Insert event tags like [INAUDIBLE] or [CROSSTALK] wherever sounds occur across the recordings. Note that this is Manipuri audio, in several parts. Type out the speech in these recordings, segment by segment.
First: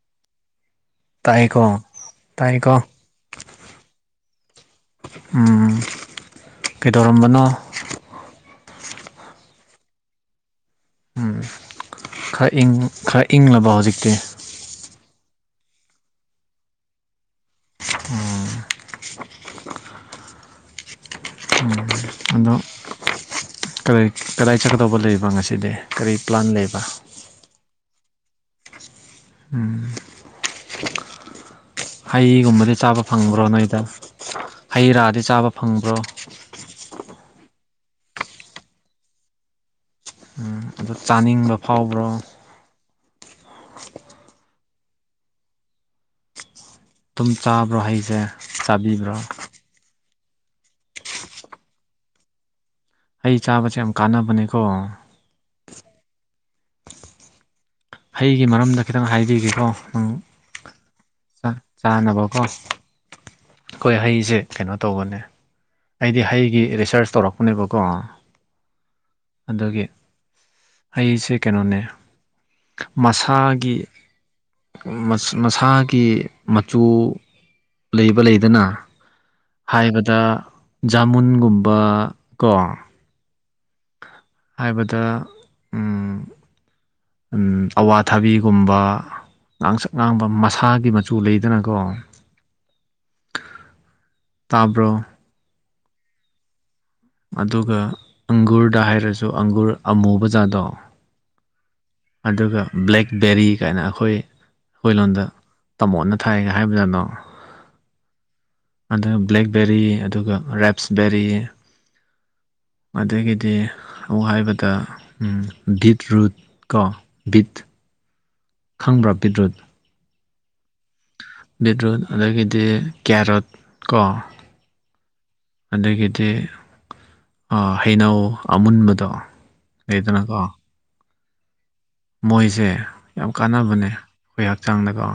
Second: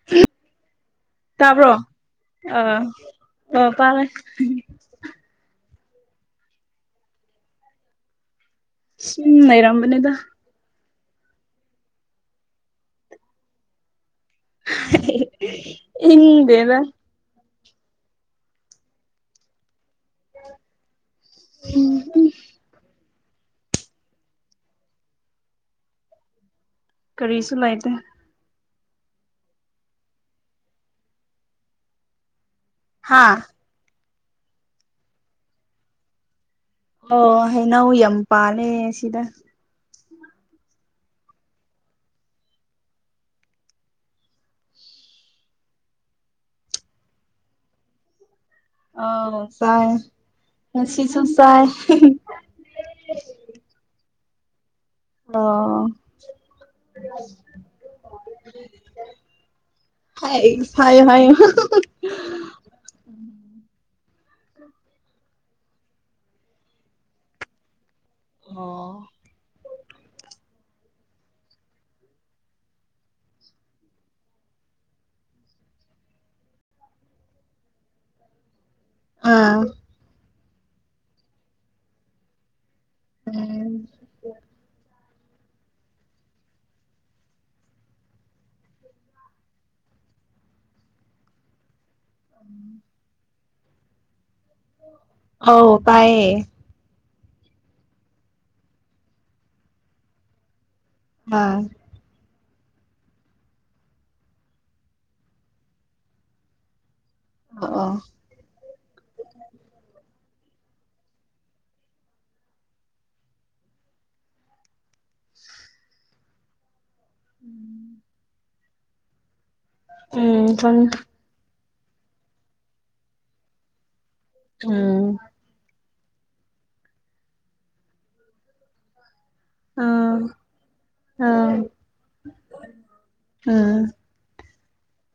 [UNINTELLIGIBLE] ꯇꯥꯕ꯭ꯔꯣ ꯇꯥꯏꯀꯣ ꯑꯥ ꯇꯥꯏꯀꯣ ꯑꯣ ꯄꯥꯔꯦ ꯎꯝ ꯀꯩꯗꯧꯔꯝꯕꯅꯣ ꯁꯝ ꯂꯔꯝꯕꯅꯦꯗ ꯎꯝ ꯈꯔ ꯏꯪ ꯈꯔ ꯏꯪꯂꯕ ꯍꯧꯖꯤꯛꯇꯤ ꯢꯪꯗꯦꯗ ꯎꯝ ꯑꯗꯣ ꯀꯗꯥꯏ ꯆꯠꯀꯗꯧꯕ ꯂꯩꯕ ꯉꯁꯤꯗꯤ ꯀꯔꯤ ꯄ꯭ꯂꯥꯟ ꯂꯩꯕ ꯀꯔꯤꯁꯨ ꯂꯩꯇꯦ ꯎꯝ ꯍꯩꯒꯨꯝꯕꯗꯤ ꯆꯥꯕ ꯍꯥ ꯐꯪꯕ꯭ꯔꯣ ꯅꯣꯏꯗ ꯍꯩ ꯔꯥꯗꯤ ꯆꯥꯕ ꯐꯪꯕ꯭ꯔꯣ ꯍꯩꯅꯎ ꯌꯥꯝ ꯄꯥꯜꯂꯦ ꯁꯤꯗ ꯑꯗꯨ ꯆꯥꯅꯤꯡꯕ ꯐꯥꯎꯕ꯭ꯔꯣ ꯇꯨꯝ ꯆꯥꯕ꯭ꯔꯣ ꯍꯩꯁꯦ ꯆꯥꯕꯤꯕ꯭ꯔꯣ ꯑꯥꯎ ꯆꯥꯏ ꯉꯥꯁꯤꯁꯨ ꯆꯥꯏ ꯍꯩ ꯆꯥꯕꯁꯦ ꯌꯥꯝ ꯀꯥꯟꯅꯕꯅꯦꯀꯣ ꯑꯣ ꯑꯩꯩꯒꯤ ꯃꯔꯝꯗ ꯈꯤꯇꯪ ꯍꯥꯏꯕꯤꯒꯦꯀꯣ ꯅꯪ ꯍꯥꯏ ꯍꯥꯏꯌꯣ ꯍꯥꯏꯌꯣ ꯆꯥꯅꯕꯀꯣ ꯑꯩꯈꯣꯏ ꯍꯩꯁꯦ ꯀꯩꯅꯣ ꯇꯧꯕꯅꯦ ꯑꯩꯗꯤ ꯍꯩꯒꯤ ꯔꯤꯁꯥꯔꯁ ꯇꯧꯔꯛꯄꯅꯦꯕꯀꯣ ꯑꯣ ꯑꯩꯁꯦ ꯀꯩꯅꯣꯅꯦ ꯃꯁꯥꯒꯤ ꯃꯁꯥꯒꯤ ꯃꯆꯨ ꯂꯩꯕ ꯂꯩꯗꯅ ꯑꯥ ꯍꯥꯏꯕꯗ ꯖꯥꯃꯨꯟꯒꯨꯝꯕ ꯀꯣ ꯎꯝ ꯍꯥꯏꯕꯗ ꯑꯋꯥꯊꯥꯕꯤꯒꯨꯝꯕ ꯉꯥꯡꯁꯛ ꯉꯥꯡꯕ ꯃꯁꯥꯒꯤ ꯃꯆꯨ ꯂꯩꯗꯅꯀꯣ ꯎꯝ [INAUDIBLE] ꯇꯥꯕ꯭ꯔꯣ ꯄꯥꯢꯌꯦ ꯑꯗꯨꯒ ꯑꯪꯒꯨꯔꯗ ꯍꯥꯏꯔꯁꯨ ꯑꯪꯒꯨꯔ ꯑꯃꯨꯕ ꯖꯥꯠꯗꯣ ꯑꯥ ꯑꯗꯨꯒ ꯕ꯭ꯂꯦꯛꯕꯦꯔꯤ ꯀꯥꯏꯅ ꯑꯩꯈꯣꯏ ꯑꯩꯈꯣꯏ ꯂꯣꯟꯗ ꯇꯥꯃꯣꯠꯅ ꯊꯥꯏꯒ ꯍꯥꯏꯕꯖꯥꯠꯅꯣ [INAUDIBLE] ꯑ ꯑꯥ ꯑꯗꯨꯒ ꯕ꯭ꯂꯦꯛꯕꯦꯔꯤ ꯑꯗꯨꯒ ꯔꯦꯞꯁꯕꯦꯔꯤ ꯑꯗꯒꯤꯗꯤ ꯑꯃꯨꯛ ꯍꯥꯏꯕꯗ ꯕꯤꯠꯔꯨꯠ ꯀꯣ ꯕꯤꯠ ꯈꯪꯕ꯭ꯔꯥ ꯕꯤꯠ꯭ꯔꯨꯠ ꯎꯝ ꯈꯪꯢ ꯕꯤꯠꯔꯨꯠ ꯑꯗꯒꯤꯗꯤ ꯀꯦꯔꯣꯠ ꯀꯣ ꯎꯝ ꯑꯗꯒꯤꯗꯤ ꯍꯩꯅꯧ ꯑꯃꯨꯟꯕꯗꯣ ꯂꯩꯗꯅꯀꯣ ꯑꯥꯎ ꯃꯣꯏꯁꯦ ꯌꯥꯝ ꯀꯥꯟꯅꯕꯅꯦ ꯑꯩꯈꯣꯏ ꯍꯛꯆꯥꯡꯗꯀꯣ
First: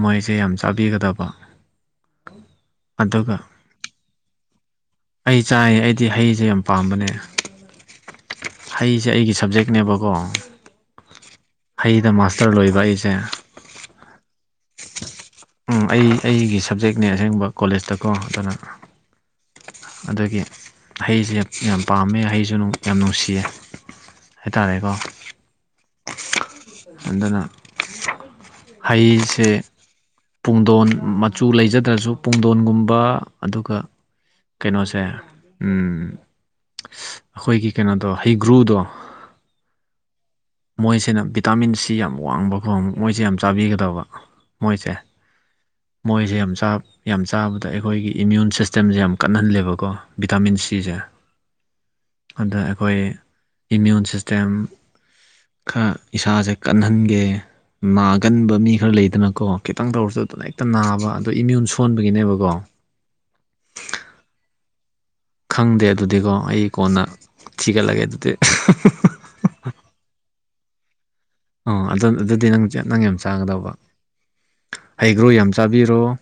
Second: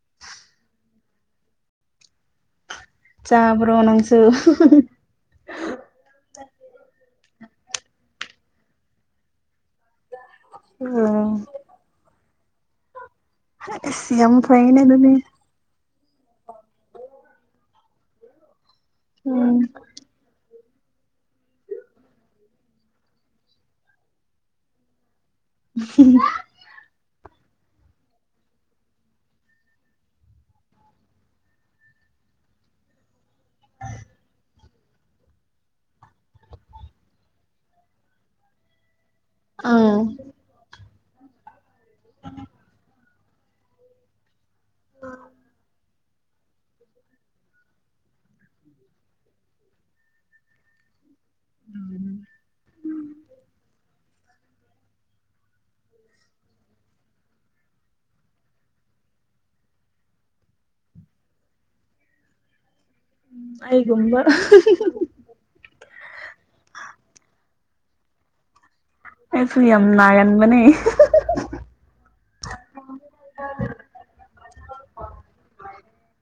ꯃꯣꯏꯁꯦ ꯌꯥꯝ ꯆꯥꯕꯤꯒꯗꯕ ꯑꯗꯨꯒ ꯆꯥꯕ꯭ꯔꯣ ꯅꯪꯁꯨ ꯑꯩ ꯆꯥꯏ ꯑꯩꯗꯤ ꯍꯩꯁꯦ ꯌꯥꯝ ꯄꯥꯝꯕꯅꯦ ꯍꯩꯁꯦ ꯑꯩꯒꯤ ꯁꯕꯖꯦꯛ ꯅꯦꯕꯀꯣ ꯎꯝ ꯍꯩꯗ ꯃꯥꯁꯇꯔ ꯂꯣꯏꯕ ꯑꯩꯁꯦ ꯑꯁ ꯌꯥꯝ ꯐꯩꯅꯦ ꯑꯗꯨꯗꯤ ꯎꯝ ꯑꯩ ꯑꯩꯒꯤ ꯁꯕꯖꯦꯛꯅꯦ ꯑꯁꯦꯡꯕ ꯀꯣꯂꯦꯖꯇꯀꯣ ꯑꯗꯨꯅ ꯎꯝ ꯑꯗꯒꯤ ꯍꯩꯁꯦ ꯌꯥꯝ ꯄꯥꯝꯃꯦ ꯍꯩꯁꯨ ꯌꯥꯝ ꯅꯨꯡꯁꯤꯌꯦ ꯍꯥꯏꯇꯥꯔꯦꯀꯣ ꯑꯗꯨꯅ ꯍꯩꯁꯦ ꯄꯨꯡꯗꯣꯟ ꯃꯆꯨ ꯂꯩꯖꯗ꯭ꯔꯁꯨ ꯄꯨꯡꯗꯣꯟꯒꯨꯝꯕ ꯑꯗꯨꯒ ꯀꯩꯅꯣꯁꯦ ꯑꯩꯈꯣꯏꯒꯤ ꯀꯩꯅꯣꯗꯣ ꯍꯩꯒ꯭ꯔꯨꯗꯣ ꯑꯥ ꯃꯣꯏꯁꯤꯅ ꯚꯤꯇꯥꯃꯤꯟꯁꯤ ꯌꯥꯝ ꯋꯥꯡꯕꯀꯣ ꯃꯣꯏꯁꯤ ꯌꯥꯝ ꯆꯥꯕꯤꯒꯗꯕ ꯃꯣꯏꯁꯦ ꯃꯣꯏꯁꯦ ꯌꯥꯝ ꯆꯥꯕ ꯌꯥꯝ ꯆꯥꯕꯗ ꯑꯩꯈꯣꯏꯒꯤ ꯏꯃ꯭ꯌꯨꯟ ꯁꯤꯁꯇꯦꯝꯁꯦ ꯌꯥꯝ ꯀꯟꯍꯜꯂꯦꯕꯀꯣ ꯚꯤꯇꯥꯃꯤꯟ ꯁꯤꯁꯦ ꯁꯦ ꯑꯗ ꯑꯩꯈꯣꯏ ꯏꯃ꯭ꯌꯨꯟ ꯁꯤꯁꯇꯦꯝ ꯈꯔ ꯏꯁꯥꯁꯦ ꯀꯟꯍꯟꯒꯦ ꯅꯥꯒꯟꯕ ꯃꯤ ꯈꯔ ꯂꯩꯗꯅꯀꯣ ꯈꯤꯇꯪ ꯇꯧꯔꯁꯨ ꯑꯗꯨꯝ ꯍꯦꯛꯇ ꯅꯥꯕ ꯑꯗꯣ ꯏꯃ꯭ꯌꯨꯟ ꯁꯣꯟꯕꯒꯤꯅꯦꯕꯀꯣ ꯎꯝ ꯑꯩꯒꯨꯝꯕ ꯈꯪꯗꯦ ꯑꯗꯨꯗꯤꯀꯣ ꯑꯩ ꯀꯣꯟꯅ ꯊꯤꯒꯠꯂꯒꯦ ꯑꯗꯨꯗꯤ ꯃꯅꯤ ꯑꯣ ꯑꯗꯨꯗꯤ ꯅꯪ ꯅꯪ ꯌꯥꯝ ꯆꯥꯒꯗꯧꯕ ꯍꯩꯒ꯭ꯔꯣ ꯌꯥꯝ ꯆꯥꯕꯤꯔꯣ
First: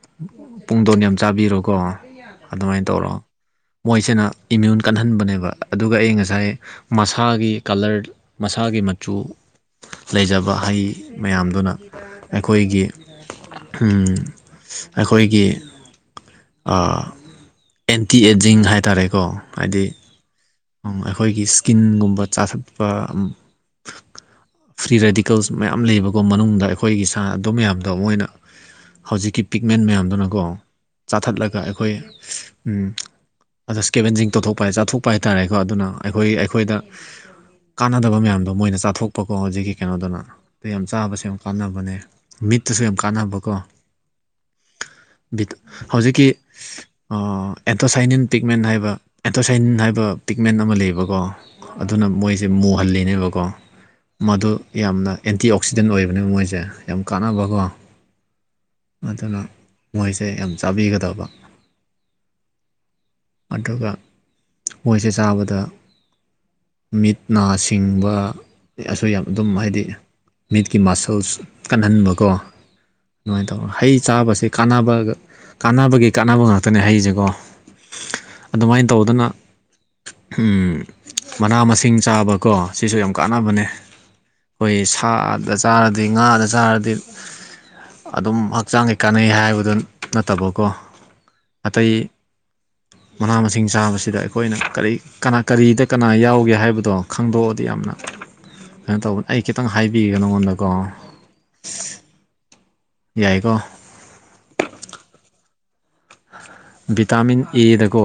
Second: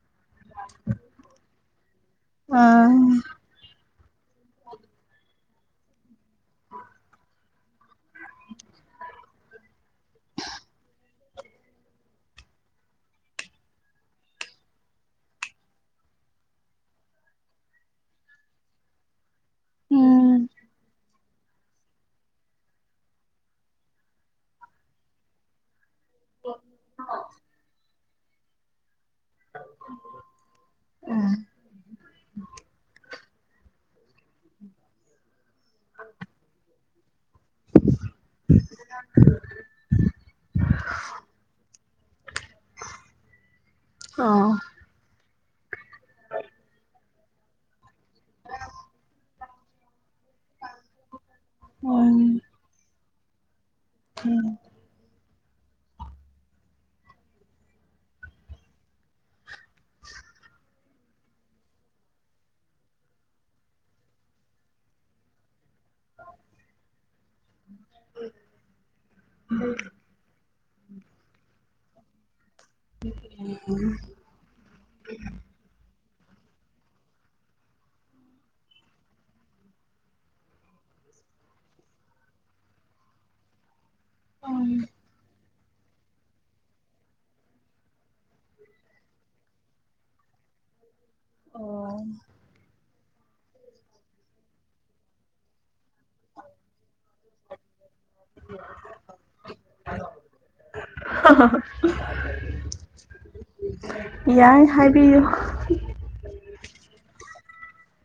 ꯄꯨꯡꯗꯣꯟ ꯌꯥꯝ ꯆꯥꯕꯤꯔꯣ ꯀꯣ ꯑꯗꯨꯃꯥꯏꯅ ꯑꯥ ꯇꯧꯔꯣ ꯃꯣꯏꯁꯤꯅ ꯏꯃ꯭ꯌꯨꯟ ꯀꯟꯍꯟꯕꯅꯦꯕ ꯑꯗꯨꯒ ꯑꯩ ꯉꯁꯥꯏ ꯃꯁꯥꯒꯤ ꯀꯂꯔ ꯃꯁꯥꯒꯤ ꯃꯆꯨ ꯂꯩꯖꯕ ꯍꯩ ꯃꯌꯥꯝꯗꯨꯅ ꯑꯩꯈꯣꯏꯒꯤ ꯑꯩꯈꯣꯏꯒꯤ ꯑꯦꯟꯇꯤ ꯑꯦꯖꯤꯡ ꯍꯥꯏꯇꯥꯔꯦꯀꯣ ꯍꯥꯏꯗꯤ ꯎꯝ ꯑꯩꯈꯣꯏꯒꯤ ꯁꯀꯤꯟꯒꯨꯝꯕ ꯆꯥꯊꯠꯄ ꯐ꯭ꯔꯤ ꯔꯦꯗꯤꯀꯜꯁ ꯃꯌꯥꯝ ꯂꯩꯕꯀꯣ ꯃꯅꯨꯡꯗ ꯑꯩꯈꯣꯏꯒꯤ ꯁꯥꯟꯅꯗ ꯃꯌꯥꯝꯗꯣ ꯃꯣꯏꯅ ꯍꯧꯖꯤꯛꯀꯤ ꯄꯤꯛꯃꯦꯟ ꯃꯌꯥꯝꯗꯨꯅꯀꯣ ꯆꯥꯊꯠꯂꯒ ꯑꯩꯈꯣꯏ ꯑꯗ ꯏꯁꯀꯦꯕꯦꯟꯁꯤꯡ ꯇꯧꯊꯣꯛꯄ ꯍꯥꯏ ꯆꯥꯊꯣꯛꯄ ꯍꯥꯏ ꯇꯥꯔꯦꯀꯣ ꯑꯗꯨꯅ ꯑꯩꯈꯣꯏ ꯑꯩꯈꯣꯏꯗ ꯀꯥꯟꯅꯗꯕ ꯃꯌꯥꯝꯗꯣ ꯃꯣꯏꯅ ꯆꯥꯊꯣꯛꯄꯀꯣ ꯍꯧꯖꯤꯛꯀꯤ ꯀꯩꯅꯣꯗꯨꯅ ꯑꯗꯨ ꯌꯥꯝ ꯆꯥꯕꯁꯦ ꯌꯥꯝ ꯀꯥꯟꯅꯕꯅꯦ ꯃꯤꯠꯇꯁꯨ ꯌꯥꯝ ꯀꯥꯟꯅꯕꯀꯣ ꯑ ꯕꯤ ꯍꯧꯖꯤꯛꯀꯤ ꯑꯦꯟꯊꯣꯁꯥꯏꯅꯤꯟ ꯄꯤꯛꯃꯦꯟ ꯍꯥꯏꯕ ꯑꯦꯟꯊꯣꯁꯥꯏꯅꯤꯟ ꯍꯥꯏꯕ ꯇꯤꯛꯃꯦꯟ ꯑꯃ ꯂꯩꯌꯦꯕꯀꯣ ꯑꯗꯨꯅ ꯃꯣꯏꯁꯦ ꯎꯝ ꯃꯨꯍꯜꯂꯤꯅꯦꯕꯀꯣ ꯃꯗꯨ ꯌꯥꯝꯅ ꯑꯦꯟꯇꯤ ꯑꯣꯛꯁꯤꯗꯦꯟ ꯑꯣꯏꯕꯅꯦ ꯃꯣꯏꯁꯦ ꯌꯥꯝ ꯀꯥꯟꯅꯕꯀꯣ ꯑꯗꯨꯅ ꯃꯣꯏꯁꯦ ꯌꯥꯝ ꯆꯥꯕꯤꯒ ꯇꯕ ꯑꯗꯨꯒ ꯃꯣꯏꯁꯦ ꯆꯥꯕꯗ ꯃꯤꯠ ꯅꯥꯁꯤ ꯆꯤꯡꯕ ꯑꯁꯨ ꯌꯥꯝ ꯑꯗꯨꯝ ꯍꯥꯏꯗꯤ ꯃꯤꯠꯀꯤ ꯃꯁꯜꯁ ꯀꯟꯍꯟꯕꯀꯣ ꯑꯗꯨꯃꯥꯏ ꯇꯧ ꯍꯩ ꯆꯥꯕꯁꯤ ꯀꯥꯟꯅꯕꯒ ꯀꯥꯟꯅꯕꯒꯤ ꯀꯥꯟꯅꯕ ꯉꯥꯛꯇꯅꯦ ꯍꯩꯁꯦꯀꯣ ꯑꯗꯨꯃꯥꯏꯅ ꯇꯧꯗꯅ ꯃꯅꯥ ꯃꯁꯤꯡ ꯆꯥꯕꯀꯣ ꯁꯤꯁꯨ ꯌꯥꯝ ꯀꯥꯟꯅꯕꯅꯦ ꯑꯩꯈꯣꯏ ꯁꯥꯗ ꯆꯥꯔꯗꯤ ꯉꯥꯗ ꯆꯥꯔꯗꯤ ꯑꯗꯨꯝ ꯍꯛꯆꯥꯡꯒꯤ ꯀꯥꯟꯅꯩ ꯍꯥꯏꯕꯗꯨ ꯅꯠꯇꯕꯀꯣ ꯑꯇꯩ ꯑꯣ ꯃꯅꯥ ꯃꯁꯤꯡ ꯆꯥꯕꯁꯤꯗ ꯑꯩꯈꯣ ꯑꯩꯈꯣꯏꯅ ꯀꯔꯤ ꯀꯅꯥ ꯀꯔꯤꯗ ꯀꯅꯥ ꯌꯥꯎꯒꯦ ꯍꯥꯏꯕꯗꯣ ꯈꯪꯗꯣꯛꯑꯗꯤ ꯌꯥꯝꯅ ꯀꯩꯅꯣ ꯇꯧꯕ ꯑꯩ ꯈꯤꯇꯪ ꯍꯥꯏꯕꯤꯒꯦ ꯅꯉꯣꯟꯗꯀꯣ ꯌꯥꯏꯀꯣ ꯌꯥꯏ ꯍꯥꯏꯕꯤꯌꯨ ꯚꯤꯇꯥꯃꯤꯟ ꯑꯦꯗꯀꯣ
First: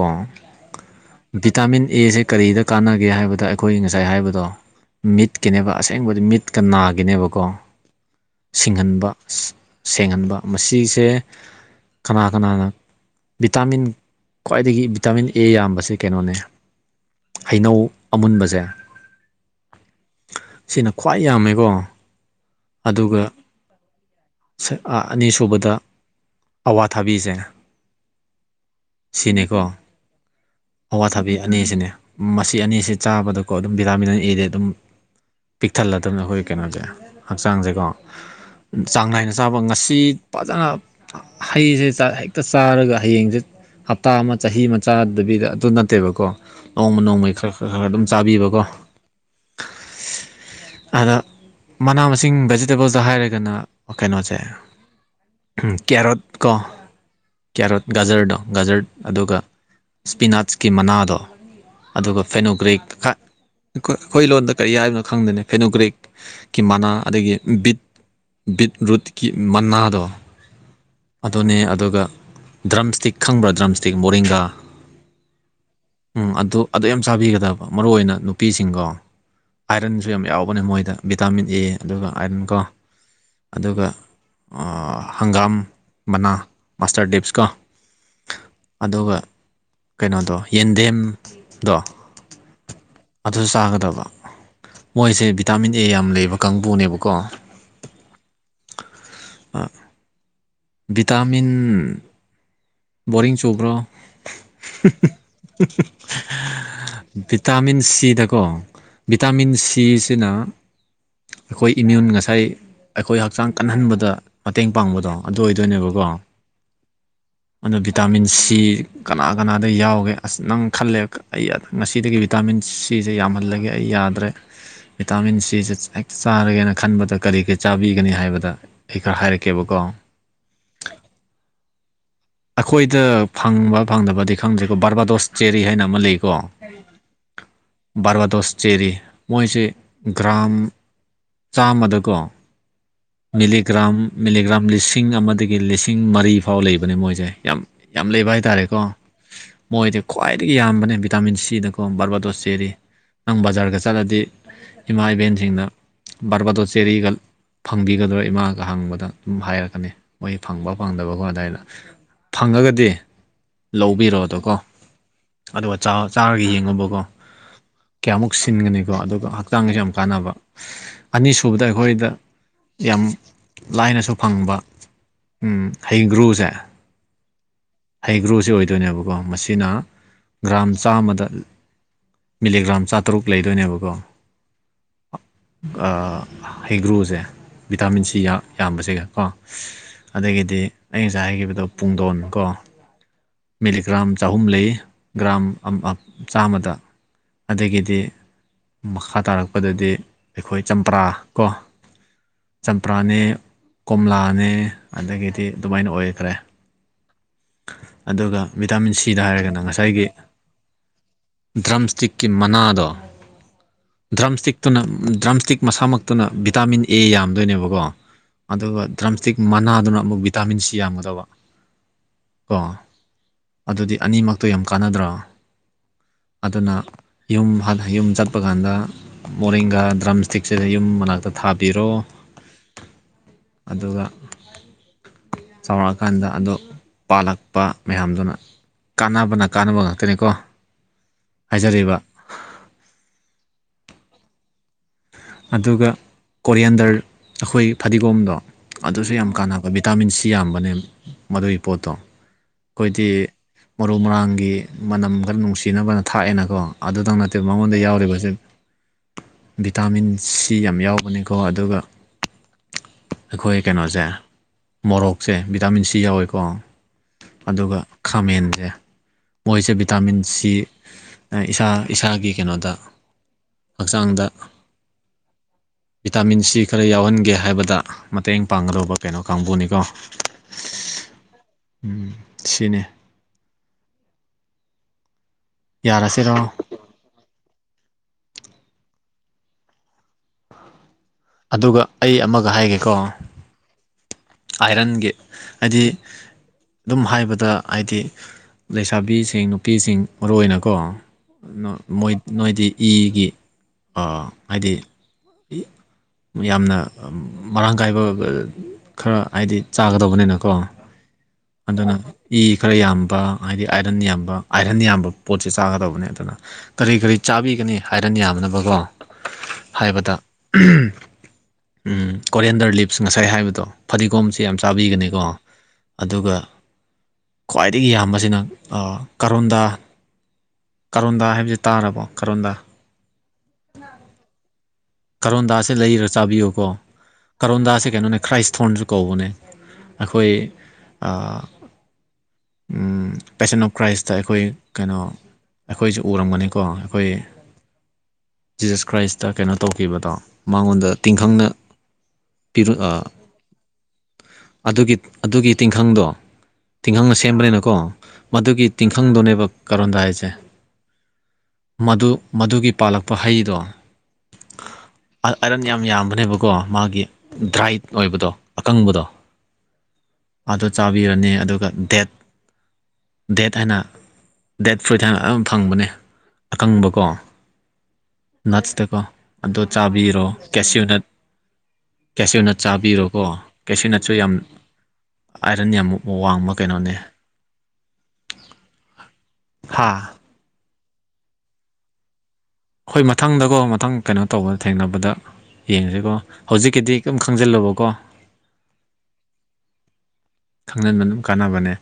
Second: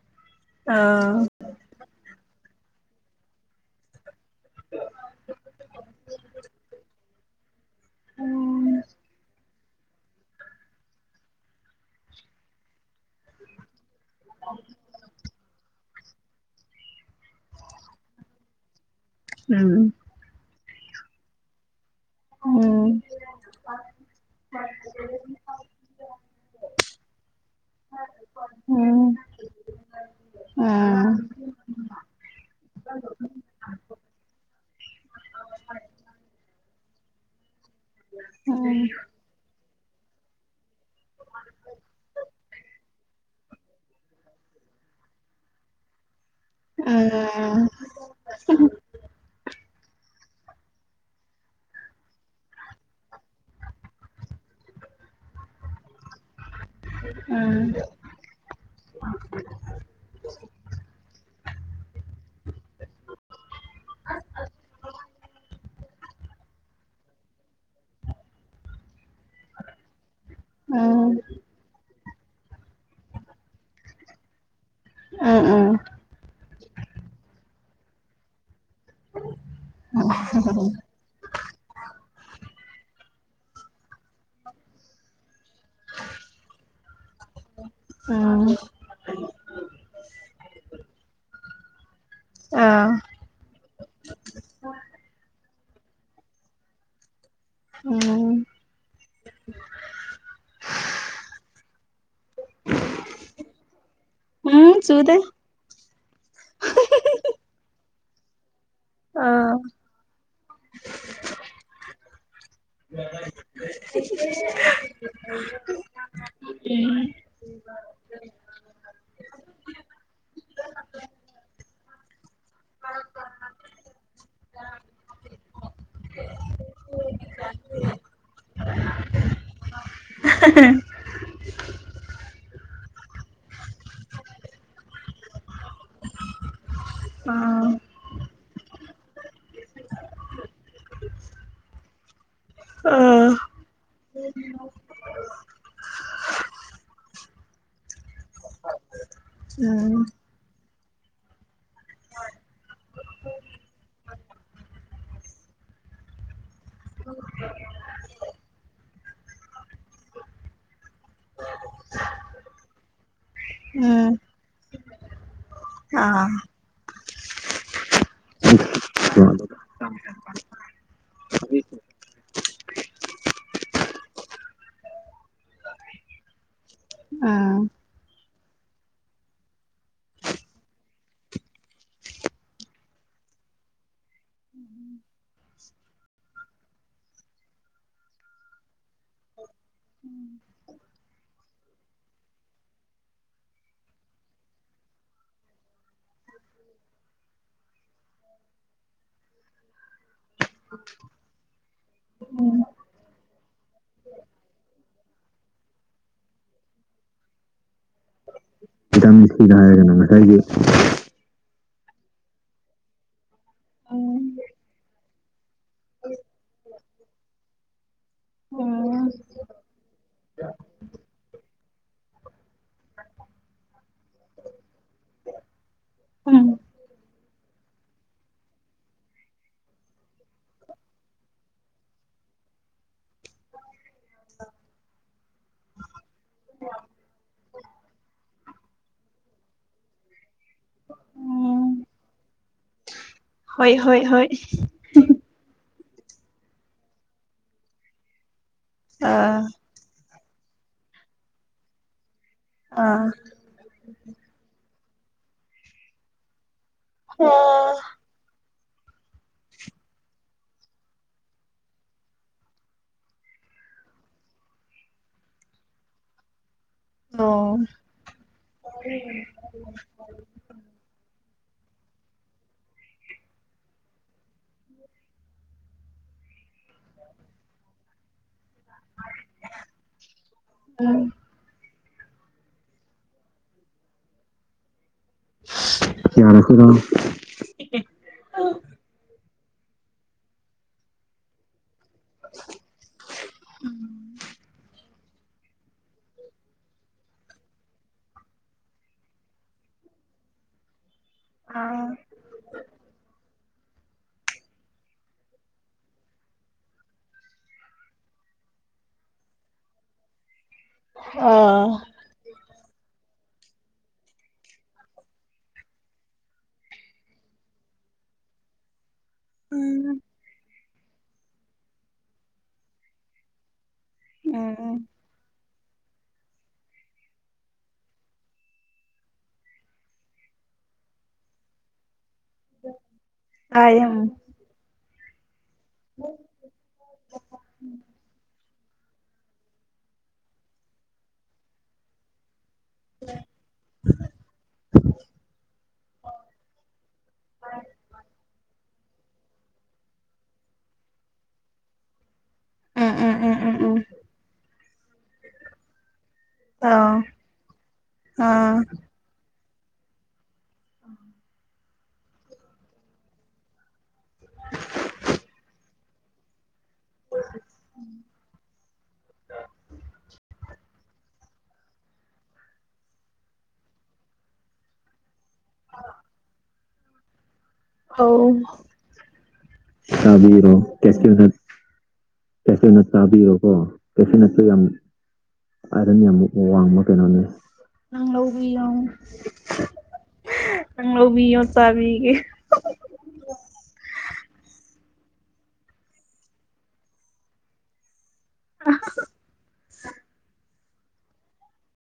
ꯑꯥ ꯚꯤꯇꯥꯃꯤꯟ ꯑꯦꯁꯦ ꯀꯔꯤꯗ ꯀꯥꯟꯅꯒꯦ ꯍꯥꯏꯕꯗ ꯑꯩꯈꯣꯏ ꯉꯁꯥꯏ ꯍꯥꯏꯕ ꯑꯗꯣ ꯃꯤꯠꯀꯤꯅꯦꯕ ꯑꯁꯦꯡꯕꯗꯤ ꯃꯤꯠꯀ ꯅꯥꯒꯤꯅꯦꯕꯀꯣ ꯎꯝ ꯁꯤꯡꯍꯟꯕ ꯁꯦꯡꯍꯟꯕ ꯃꯁꯤꯁꯦ ꯀꯅꯥ ꯀꯅꯥꯅ ꯚꯤꯇꯥꯃꯤꯟ ꯈ꯭ꯋꯥꯏꯗꯒꯤ ꯚꯤꯇꯥꯃꯤꯟ ꯑꯦ ꯌꯥꯝꯕꯁꯦ ꯀꯩꯅꯣꯅꯦ ꯍꯩꯅꯧ ꯑꯃꯨꯟꯕꯁꯦ ꯎꯝ ꯁꯤꯅ ꯈ꯭ꯋꯥꯏ ꯌꯥꯝꯃꯦꯀꯣ ꯎꯝ ꯎꯝ ꯎꯝ ꯎꯝ ꯑꯗꯨꯒ ꯎꯝ ꯑꯅꯤꯁꯨꯨꯕꯗ ꯑꯋꯥ ꯊꯥꯕꯤꯁꯦ ꯎꯝ ꯁꯤꯅꯦꯦꯛꯀꯣ ꯑꯋꯥꯊꯥꯕꯤ ꯑꯅꯤꯁꯤꯅꯦ ꯃꯁꯤ ꯑꯅꯤꯁꯤ ꯆꯥꯕꯗꯀꯣ ꯑꯗꯨꯝ ꯚꯤꯇꯥꯃꯤꯟ ꯑꯦꯗꯤ ꯑꯗꯨꯝ ꯄꯤꯛꯊꯜꯂꯛꯇꯕꯅ ꯑꯩꯈꯣꯏ ꯀꯩꯅꯣꯁꯦ ꯍꯛꯆꯥꯡꯁꯦꯀꯣ ꯆꯥꯡ ꯅꯥꯏꯅ ꯆꯥꯕ ꯉꯁꯤ ꯐꯖꯅ ꯍꯩꯁꯦ ꯍꯦꯛꯇ ꯆꯥꯔꯒ ꯍꯌꯦꯡꯁꯦ ꯍꯞꯇꯥ ꯑꯃ ꯆꯍꯤ ꯃꯆꯥꯗꯕꯤꯗ ꯑꯗꯨ ꯅꯠꯇꯦꯕꯀꯣ ꯅꯣꯡꯃ ꯅꯣꯡꯃꯒꯤ ꯈꯔ ꯈꯔ ꯈꯔ ꯑꯗꯨꯝ ꯆꯥꯕꯤꯕꯀꯣ ꯑꯗ ꯃꯅꯥ ꯃꯁꯤꯡ ꯚꯦꯖꯤꯇꯦꯕꯜꯗ ꯍꯥꯏꯔꯒꯅ ꯀꯩꯅꯣꯁꯦ ꯀꯦꯔꯣꯠ ꯀꯣ ꯀꯦꯔꯣꯠ ꯒꯖꯔꯗꯣ ꯒꯖꯔ ꯑꯗꯨꯒ ꯏꯁꯄꯤꯅꯥꯠꯁꯀꯤ ꯃꯅꯥꯗꯣ ꯑꯗꯨꯒ ꯐꯦꯅꯣꯒ꯭ꯔꯤꯛ ꯑꯩꯈꯣꯏ ꯂꯣꯟꯗ ꯀꯔꯤ ꯍꯥꯏꯅꯣ ꯈꯪꯗꯅ ꯐꯦꯅꯣꯒ꯭ꯔꯤꯛ ꯀꯤ ꯃꯅꯥ ꯑꯗꯒꯤ ꯕꯤꯠ ꯕꯤꯠꯔꯨꯠꯀꯤ ꯃꯅꯥꯗꯣ ꯑꯗꯨꯅꯦ ꯑꯗꯨꯒ ꯗ꯭ꯔꯝ ꯏꯁꯇꯤꯛ ꯈꯪꯕ꯭ꯔꯥ ꯗ꯭ꯔꯝ ꯏꯁꯇꯤꯛ ꯃꯔꯤꯡꯒꯥ ꯎꯝ ꯑꯗꯨ ꯑꯗꯨ ꯌꯥꯝ ꯆꯥꯕꯤꯒꯗꯕ ꯃꯔꯨ ꯑꯣꯏꯅ ꯅꯨꯄꯤꯁꯤꯡ ꯁꯤꯡꯀꯣ ꯑꯥꯏꯔꯟꯁꯨ ꯌꯥꯝ ꯌꯥꯎꯕꯅꯦ ꯃꯣꯏꯗ ꯚꯤꯇꯥꯃꯤꯟ ꯑꯦ ꯑꯗꯨꯒ ꯑꯥꯏꯔꯟ ꯀꯣ ꯑꯗꯨꯒ ꯑꯣ ꯍꯪꯒꯥꯝ ꯃꯅꯥ ꯃꯥꯁꯇꯔ ꯂꯤꯞꯁꯀꯣ ꯎꯝ ꯑꯗꯨꯒ ꯀꯩꯅꯣꯗꯣ ꯌꯦꯟꯗꯦꯝ ꯗꯣ ꯑꯥ ꯑꯗꯨꯁꯨ ꯆꯥꯒꯗꯕ ꯃꯣꯏꯁꯦ ꯚꯤꯇꯥꯃꯤꯟ ꯑꯦ ꯌꯥꯝ ꯂꯩꯕ ꯀꯥꯡꯕꯨꯅꯦꯕꯀꯣ ꯑ ꯎꯝ ꯚꯤꯇꯥꯃꯤꯟ ꯕꯣꯔꯤꯡ ꯆꯨꯕ꯭ꯔꯣ ꯎꯝ ꯆꯨꯗꯦ ꯍꯝꯍꯝꯍꯝ ꯚꯤꯇꯥꯃꯤꯟ ꯁꯤꯗꯀꯣ ꯚꯤꯇꯥꯃꯤꯟ ꯑꯥ ꯁꯤꯁꯤꯅ ꯑꯩꯈꯣꯏ ꯏꯃ꯭ꯌꯨꯟ ꯉꯁꯥꯏ ꯑꯩꯈꯣꯏ ꯍꯛꯆꯥꯡ ꯀꯟꯍꯟꯕꯗ ꯃꯇꯦꯡ ꯄꯥꯡꯕꯗꯣ ꯑꯗꯨ ꯑꯣꯏꯗꯣꯏꯅꯦꯕꯀꯣ ꯑꯣ ꯎꯝ ꯑꯣꯅ ꯚꯤꯇꯥꯃꯤꯟ ꯁꯤ ꯀꯅꯥ ꯀꯅꯥꯗ ꯌꯥꯎꯒꯦ ꯑꯁ ꯅꯪ ꯈꯜꯂꯦ ꯑꯩ ꯉꯁꯤꯗꯒꯤ ꯚꯤꯇꯥꯃꯤꯟ ꯁꯤꯁꯦ ꯌꯥꯝꯍꯜꯂꯒꯦ ꯑꯩ ꯌꯥꯗ꯭ꯔꯦ ꯚꯤꯇꯥꯃꯤꯟ ꯁꯤꯁꯦ ꯍꯦꯛꯇ ꯆꯥꯔꯒꯦꯅ ꯈꯟꯕꯗ ꯀꯔꯤ ꯀꯔꯤ ꯆꯥꯕꯤꯒꯅꯤ ꯍꯥꯏꯕꯗ ꯑꯩ ꯈꯔ ꯍꯥꯏꯔꯛꯀꯦ ꯀꯦꯕꯀꯣ ꯑꯍꯍꯍ ꯑꯩꯈꯣꯏꯗ ꯐꯪꯕ ꯐꯪꯗꯕꯗꯤ ꯈꯪꯗ꯭ꯔꯦꯀꯣ ꯕꯔꯕꯥꯗꯣꯁ ꯆꯦꯔꯤ ꯍꯥꯏꯅ ꯑꯃ ꯂꯩꯀꯣ ꯑꯥ ꯕꯥꯔꯕꯥꯗꯣꯁ ꯆꯦꯔꯤ ꯃꯣꯏꯁꯦ ꯒ꯭ꯔꯝ ꯆꯥꯝꯃꯗꯀꯣ ꯑꯥ ꯃꯤꯂꯤꯒ꯭ꯔꯥꯝ ꯃꯤꯂꯤꯒ꯭ꯔꯥꯝ ꯂꯤꯁꯤꯡ ꯑꯃꯗꯒꯤ ꯂꯤꯁꯤꯡ ꯃꯔꯤ ꯐꯥꯎ ꯂꯩꯕꯅꯦ ꯃꯣꯏ ꯁꯦ ꯌꯥꯝ ꯌꯥꯝ ꯂꯩꯕ ꯍꯥꯏꯇꯥꯥꯔꯦꯀꯣ ꯎꯝ ꯃꯣꯏꯗꯤ ꯈ꯭ꯋꯥꯏꯗꯒꯤ ꯌꯥꯝꯕꯅꯦ ꯚꯤꯇꯥꯃꯤꯟ ꯁꯤꯗ ꯕꯔꯕꯥꯗꯣꯁ ꯆꯦꯔꯤ ꯅꯪ ꯕꯖꯥꯔꯒ ꯆꯠꯂꯗꯤ ꯏꯃꯥ ꯏꯕꯦꯟꯁꯤꯡꯅ ꯕꯔꯕꯥꯗꯣꯁ ꯆꯦꯔꯤꯒ ꯐꯪꯕꯤꯒꯗꯔꯥ ꯏꯃꯥꯒ ꯍꯥꯡꯕꯗ ꯑꯗꯨꯝ ꯍꯥꯏꯔꯛꯀꯅꯤ ꯃꯣꯏ ꯐꯪꯕ ꯐꯪꯗꯕꯀꯣ ꯑꯗꯨꯗꯥꯏꯗ ꯐꯪꯉꯒꯗꯤ ꯎꯝ ꯂꯧꯕꯤꯔꯛꯑꯣꯗꯣꯀꯣ ꯑꯗꯨꯒ ꯆꯥ ꯑꯥ ꯆꯥꯔꯒ ꯌꯦꯡꯉꯣꯕꯀꯣ ꯀꯌꯥꯃꯨꯛ ꯁꯤꯟꯒꯅꯤꯀꯣ ꯑꯗꯨꯒ ꯍꯛꯆꯥꯡꯁꯨ ꯌꯥꯝ ꯀꯥꯟꯅꯕ ꯑꯅꯤꯁꯨꯕꯗ ꯑꯩꯈꯣꯏꯗ ꯌꯥꯝ ꯂꯥꯏꯅꯁꯨ ꯐꯪꯕ ꯎꯝ ꯍꯩꯒ꯭ꯔꯨꯁꯦ ꯑꯥ ꯍꯩꯒ꯭ꯔꯣꯁꯦ ꯑꯣꯏꯗꯣꯏꯅꯦꯕꯀꯣ ꯃꯁꯤꯅ ꯒ꯭ꯔꯥꯝ ꯆꯥꯝꯃꯗ ꯃꯤꯂꯤꯒ꯭ꯔꯥꯝ ꯆꯥꯇꯔꯨꯛ ꯂꯩꯗꯣꯏꯅꯦꯕꯀꯣ ꯑ ꯍꯩꯒ꯭ꯔꯨꯁꯦ ꯚꯤꯇꯥꯃꯤꯟ ꯁꯤ ꯌꯥꯝꯕꯁꯦꯒ ꯀꯣ ꯑꯗꯒꯤꯗꯤ ꯑꯩ ꯉꯁꯥꯏ ꯍꯥꯏꯈꯤꯕꯗꯣ ꯄꯨꯡꯗꯣꯟ ꯀꯣ ꯃꯤꯂꯤꯒ꯭ꯔꯥꯝ ꯆꯍꯨꯝ ꯂꯩ ꯒ꯭ꯔꯥꯝ ꯑꯝ ꯑꯝ ꯆꯥꯝꯃꯗ ꯑꯗꯒꯤꯗꯤ ꯃꯈꯥ ꯇꯥꯔꯛꯄꯗꯗꯤ ꯑꯩꯈꯣꯏ ꯆꯝꯄ꯭ꯔꯥ ꯀꯣ ꯆꯝꯄ꯭ꯔꯥꯅꯦ ꯀꯣꯝꯂꯥꯅꯦ ꯑꯗꯒꯤꯗꯤ ꯑꯗꯨꯃꯥꯏꯅ ꯑꯣꯏꯈ꯭ꯔꯦ ꯑꯗꯨꯒ ꯚꯤꯇꯥꯃꯤꯟ ꯁꯤꯗ ꯍꯥꯏꯔꯒꯅ ꯉꯁꯥꯏꯒꯤ ꯗ꯭ꯔꯝꯁꯇꯤꯛꯀꯤ ꯃꯅꯥꯗꯣ ꯗ꯭ꯔꯝ ꯏꯁꯇꯤꯛꯇꯨꯅ ꯗ꯭ꯔꯝ ꯏꯁꯇꯤꯛ ꯃꯁꯥꯃꯛꯇꯨꯅ ꯚꯤꯇꯥꯃꯤꯟ ꯑꯦ ꯌꯥꯝꯗꯣꯏꯅꯦꯕꯀꯣ ꯑꯗꯨꯒ ꯗ꯭ꯔꯝ ꯏꯁꯇꯤꯛ ꯃꯅꯥꯗꯨꯅ ꯑꯃꯨꯛ ꯚꯤꯇꯥꯃꯤꯟ ꯁꯤ ꯌꯥꯝꯒꯗꯕ ꯀꯣ ꯑꯗꯨꯗꯤ ꯑꯅꯤꯃꯛꯇꯣ ꯌꯥꯝ ꯀꯥꯟꯅꯗ꯭ꯔꯣ ꯑꯗꯨꯅ ꯌꯨꯝ ꯍꯟ ꯌꯨꯝ ꯆꯠꯄ ꯀꯥꯟꯗ ꯃꯣꯔꯤꯡꯒ ꯗ꯭ꯔꯝ ꯏꯁꯇꯤꯛꯁꯤꯗ ꯌꯨꯝ ꯃꯅꯥꯛꯇ ꯊꯥꯕꯤꯔꯣ ꯑꯗꯨꯒ ꯆꯥꯎꯔꯛꯑꯀꯥꯟꯗ ꯑꯗꯣ ꯄꯥꯜꯂꯛꯄ ꯃꯌꯥꯝꯗꯨꯅ ꯀꯥꯟꯅꯕꯅ ꯀꯥꯟꯅꯕ ꯉꯥꯛꯇꯅꯤꯀꯣ ꯍꯥꯏꯖꯔꯤꯕ ꯍꯣꯏ ꯍꯣꯏ ꯍꯣꯏ ꯑꯗꯨꯒ ꯀꯣꯔꯤꯌꯦꯟꯗꯔ ꯑꯩꯈꯣꯏ ꯐꯗꯤꯒꯣꯝꯗꯣ ꯑꯗꯨꯁꯨ ꯌꯥꯝ ꯑꯥ ꯀꯥꯟꯅꯕ ꯚꯤꯇꯥꯃꯤꯟ ꯁꯤ ꯁꯤ ꯌꯥꯝꯕꯅꯦ ꯃꯗꯨꯒꯤ ꯄꯣꯠꯇꯣ ꯑꯥ ꯑꯩꯈꯣꯏꯗꯤ ꯃꯔꯨ ꯃꯔꯥꯡꯒꯤ ꯃꯅꯝ ꯈꯔ ꯅꯨꯡꯁꯤꯅꯕꯅ ꯊꯥꯛꯑꯦꯅꯀꯣ ꯑꯗꯨꯇꯪ ꯅꯠꯇꯦ ꯃꯉꯣꯟꯗ ꯌꯥꯎꯔꯤꯕꯁꯦ ꯚꯤꯇꯥꯃꯤꯟ ꯁꯤ ꯌꯥꯝ ꯌꯥꯎꯕꯅꯤꯀꯣ ꯑꯗꯨꯒ ꯑꯩꯈꯣꯏ ꯀꯩꯅꯣꯁꯦ ꯃꯣꯔꯣꯛꯁꯦ ꯚꯤꯇꯥꯃꯤꯟ ꯁꯤ ꯌꯥꯎꯋꯦꯀꯣ ꯑꯣ ꯑꯗꯨꯒ ꯈꯥꯃꯦꯟꯁꯦ ꯃꯣꯏꯁꯦ ꯚꯤꯇꯥꯃꯤꯟꯁꯤ ꯏꯁꯥ ꯏꯁꯥꯒꯤ ꯀꯩꯅꯣꯗ ꯍꯛꯆꯥꯡꯗ ꯚꯤꯇꯥꯃꯤꯟꯁꯤ ꯈꯔ ꯌꯥꯎꯍꯟꯒꯦ ꯍꯥꯏꯕꯗ ꯃꯇꯦꯡ ꯄꯥꯡꯒꯗꯧꯕ ꯀꯩꯅꯣ ꯀꯥꯡꯕꯨꯅꯤꯀꯣ ꯎꯝ ꯎꯝ ꯁꯤꯅꯦ ꯌꯥꯌꯥꯅꯈꯗꯣ ꯑꯗꯨꯒ ꯑꯩ ꯑꯃꯒ ꯍꯥꯏꯒꯦꯀꯣ ꯑꯥꯏꯔꯟꯒꯤ ꯍꯥꯏꯗꯤ ꯑꯗꯨꯝ ꯍꯥꯏꯕꯗ ꯍꯥꯏꯗꯤ ꯂꯩꯁꯥꯕꯤꯁꯤꯡ ꯅꯨꯄꯤꯁꯤꯡ ꯃꯔꯨ ꯑꯣꯏꯅꯀꯣ ꯑꯥ ꯣꯏ ꯅꯣꯏꯗꯤ ꯏꯒꯤ ꯍꯥꯏꯗꯤ ꯌꯥꯝꯅ ꯃꯔꯥꯡ ꯀꯥꯏꯕ ꯈꯔ ꯍꯥꯏꯗꯤ ꯆꯥꯒꯗꯧꯕꯅꯤꯅꯀꯣ ꯑꯗꯨꯅ ꯏ ꯈꯔ ꯌꯥꯝꯕ ꯍꯥꯏꯗꯤ ꯑꯥꯏꯔꯟ ꯌꯥꯝꯕ ꯑꯥꯏꯔꯟ ꯌꯥꯝꯕ ꯄꯣꯠꯁꯦ ꯆꯥꯒꯗꯕꯅꯦ ꯑꯗꯨ ꯀꯔꯤ ꯀꯔꯤ ꯆꯥꯕꯤꯒꯅꯤ ꯍꯥꯏꯔꯅꯤ ꯌꯥꯅꯕꯀꯣ ꯍꯥꯏꯕꯗ ꯀꯦꯟꯗꯔ ꯂꯤꯞꯁ ꯉꯁꯥꯏ ꯍꯥꯏꯕꯗꯣ ꯐꯗꯤꯒꯣꯝꯁ ꯌꯥꯝ ꯆꯥꯕꯤꯒꯅꯤꯀꯣ ꯑꯗꯨꯒ ꯈ꯭ꯋꯥꯏꯗꯒꯤ ꯌꯥꯝꯕꯁꯤꯅ ꯀꯥꯔꯣꯟꯗꯥ ꯀꯥꯔꯣꯟꯗꯥ ꯍꯥꯏꯕꯕꯁꯤ ꯇꯥꯔꯕꯣ ꯀꯔꯣꯟꯗꯥ ꯀ ꯀꯔꯣꯟꯗꯥꯁꯦ ꯂꯩꯔꯒ ꯆꯥꯕꯤꯌꯨꯀꯣ ꯀꯔꯣꯟꯗꯥꯁꯦ ꯀꯩꯅꯣꯅꯦ ꯈ꯭ꯔꯥꯏꯁ ꯐꯣꯟꯁꯨ ꯀꯧꯕꯅꯦ ꯑꯩꯈꯣꯏ ꯄꯦꯁꯟ ꯑꯣꯐ ꯀ꯭ꯔꯥꯏꯁꯇ ꯑꯩꯈꯣꯏ ꯀꯩꯅꯣ ꯑꯩꯈꯣꯏꯁꯨ ꯎꯔꯝꯒꯅꯤꯀꯣ ꯑꯩꯈꯣꯏ ꯖꯤꯖꯁ ꯀ꯭ꯔꯥꯏꯁꯇ ꯀꯩꯅꯣ ꯇꯧꯈꯤꯕꯗꯣ ꯃꯉꯣꯟꯗ ꯇꯤꯡꯈꯪꯅ ꯎꯝ ꯄ ꯎꯝ ꯎꯝ ꯎꯝ ꯎꯝ ꯎꯝ ꯑꯗꯨꯒꯤ ꯑꯗꯨꯒꯤ ꯇꯤꯡꯈꯪꯗꯣ ꯑꯥ ꯇꯤꯡꯈꯪꯅ ꯁꯦꯝꯕꯅꯤꯅꯀꯣ ꯑꯥ ꯃꯗꯨꯒꯤ ꯇꯤꯡꯈꯪꯗꯨꯅꯦꯕ ꯀꯔꯣꯟꯗ ꯍꯥꯏꯁꯦ ꯃꯗꯨ ꯃꯗꯨꯒꯤ ꯄꯥꯜꯂꯛꯄ ꯍꯩꯗꯣ ꯑꯔꯟ ꯌꯥꯝ ꯌꯥꯝꯕꯅꯦꯕ ꯀꯣ ꯃꯥꯒꯤ ꯗ꯭ꯔꯥꯏꯠ ꯑꯣꯏꯕꯗꯣ ꯑꯀꯪꯕꯗꯣ ꯑꯥꯗꯣ ꯆꯥꯕꯤꯔꯅꯤ ꯑꯗꯨꯒ ꯗꯦꯠ ꯗꯦꯠ ꯍꯥꯏꯅ ꯗꯦꯠ ꯐꯨꯠ ꯍꯥꯏꯅ ꯑꯗꯨꯝ ꯐꯪꯕꯅꯦ ꯑꯀꯪꯕꯀꯣ ꯑꯧ ꯅꯠꯁꯇꯀꯣ ꯑꯗꯣ ꯆꯥꯕꯤꯔꯣ ꯀꯦꯁꯤꯌꯨꯅꯠ ꯀꯩꯁꯅ ꯆꯥꯕꯤꯌꯣꯀꯣ ꯀꯩꯁ ꯅꯠꯇꯦ ꯌꯥꯝ ꯑꯥꯏꯔꯟ ꯌꯥꯝ ꯑꯔ ꯋꯥꯡꯕ ꯀꯩꯅꯣꯅꯦ ꯋꯥꯃꯩꯅ ꯍꯥꯥ ꯑꯣꯕꯤ ꯑꯣ ꯆꯕꯤꯒꯤ ꯑꯗꯨꯗ ꯌꯦꯡꯁꯤꯀꯣ ꯍꯧꯖꯤꯛꯀꯤꯗꯤ ꯀꯝ ꯈꯪꯖꯤꯜꯂꯨꯕꯀꯣ [UNINTELLIGIBLE] ꯈꯪꯖꯤꯟꯕ ꯑꯗꯨꯝ ꯀꯥꯟꯅꯕꯅꯦ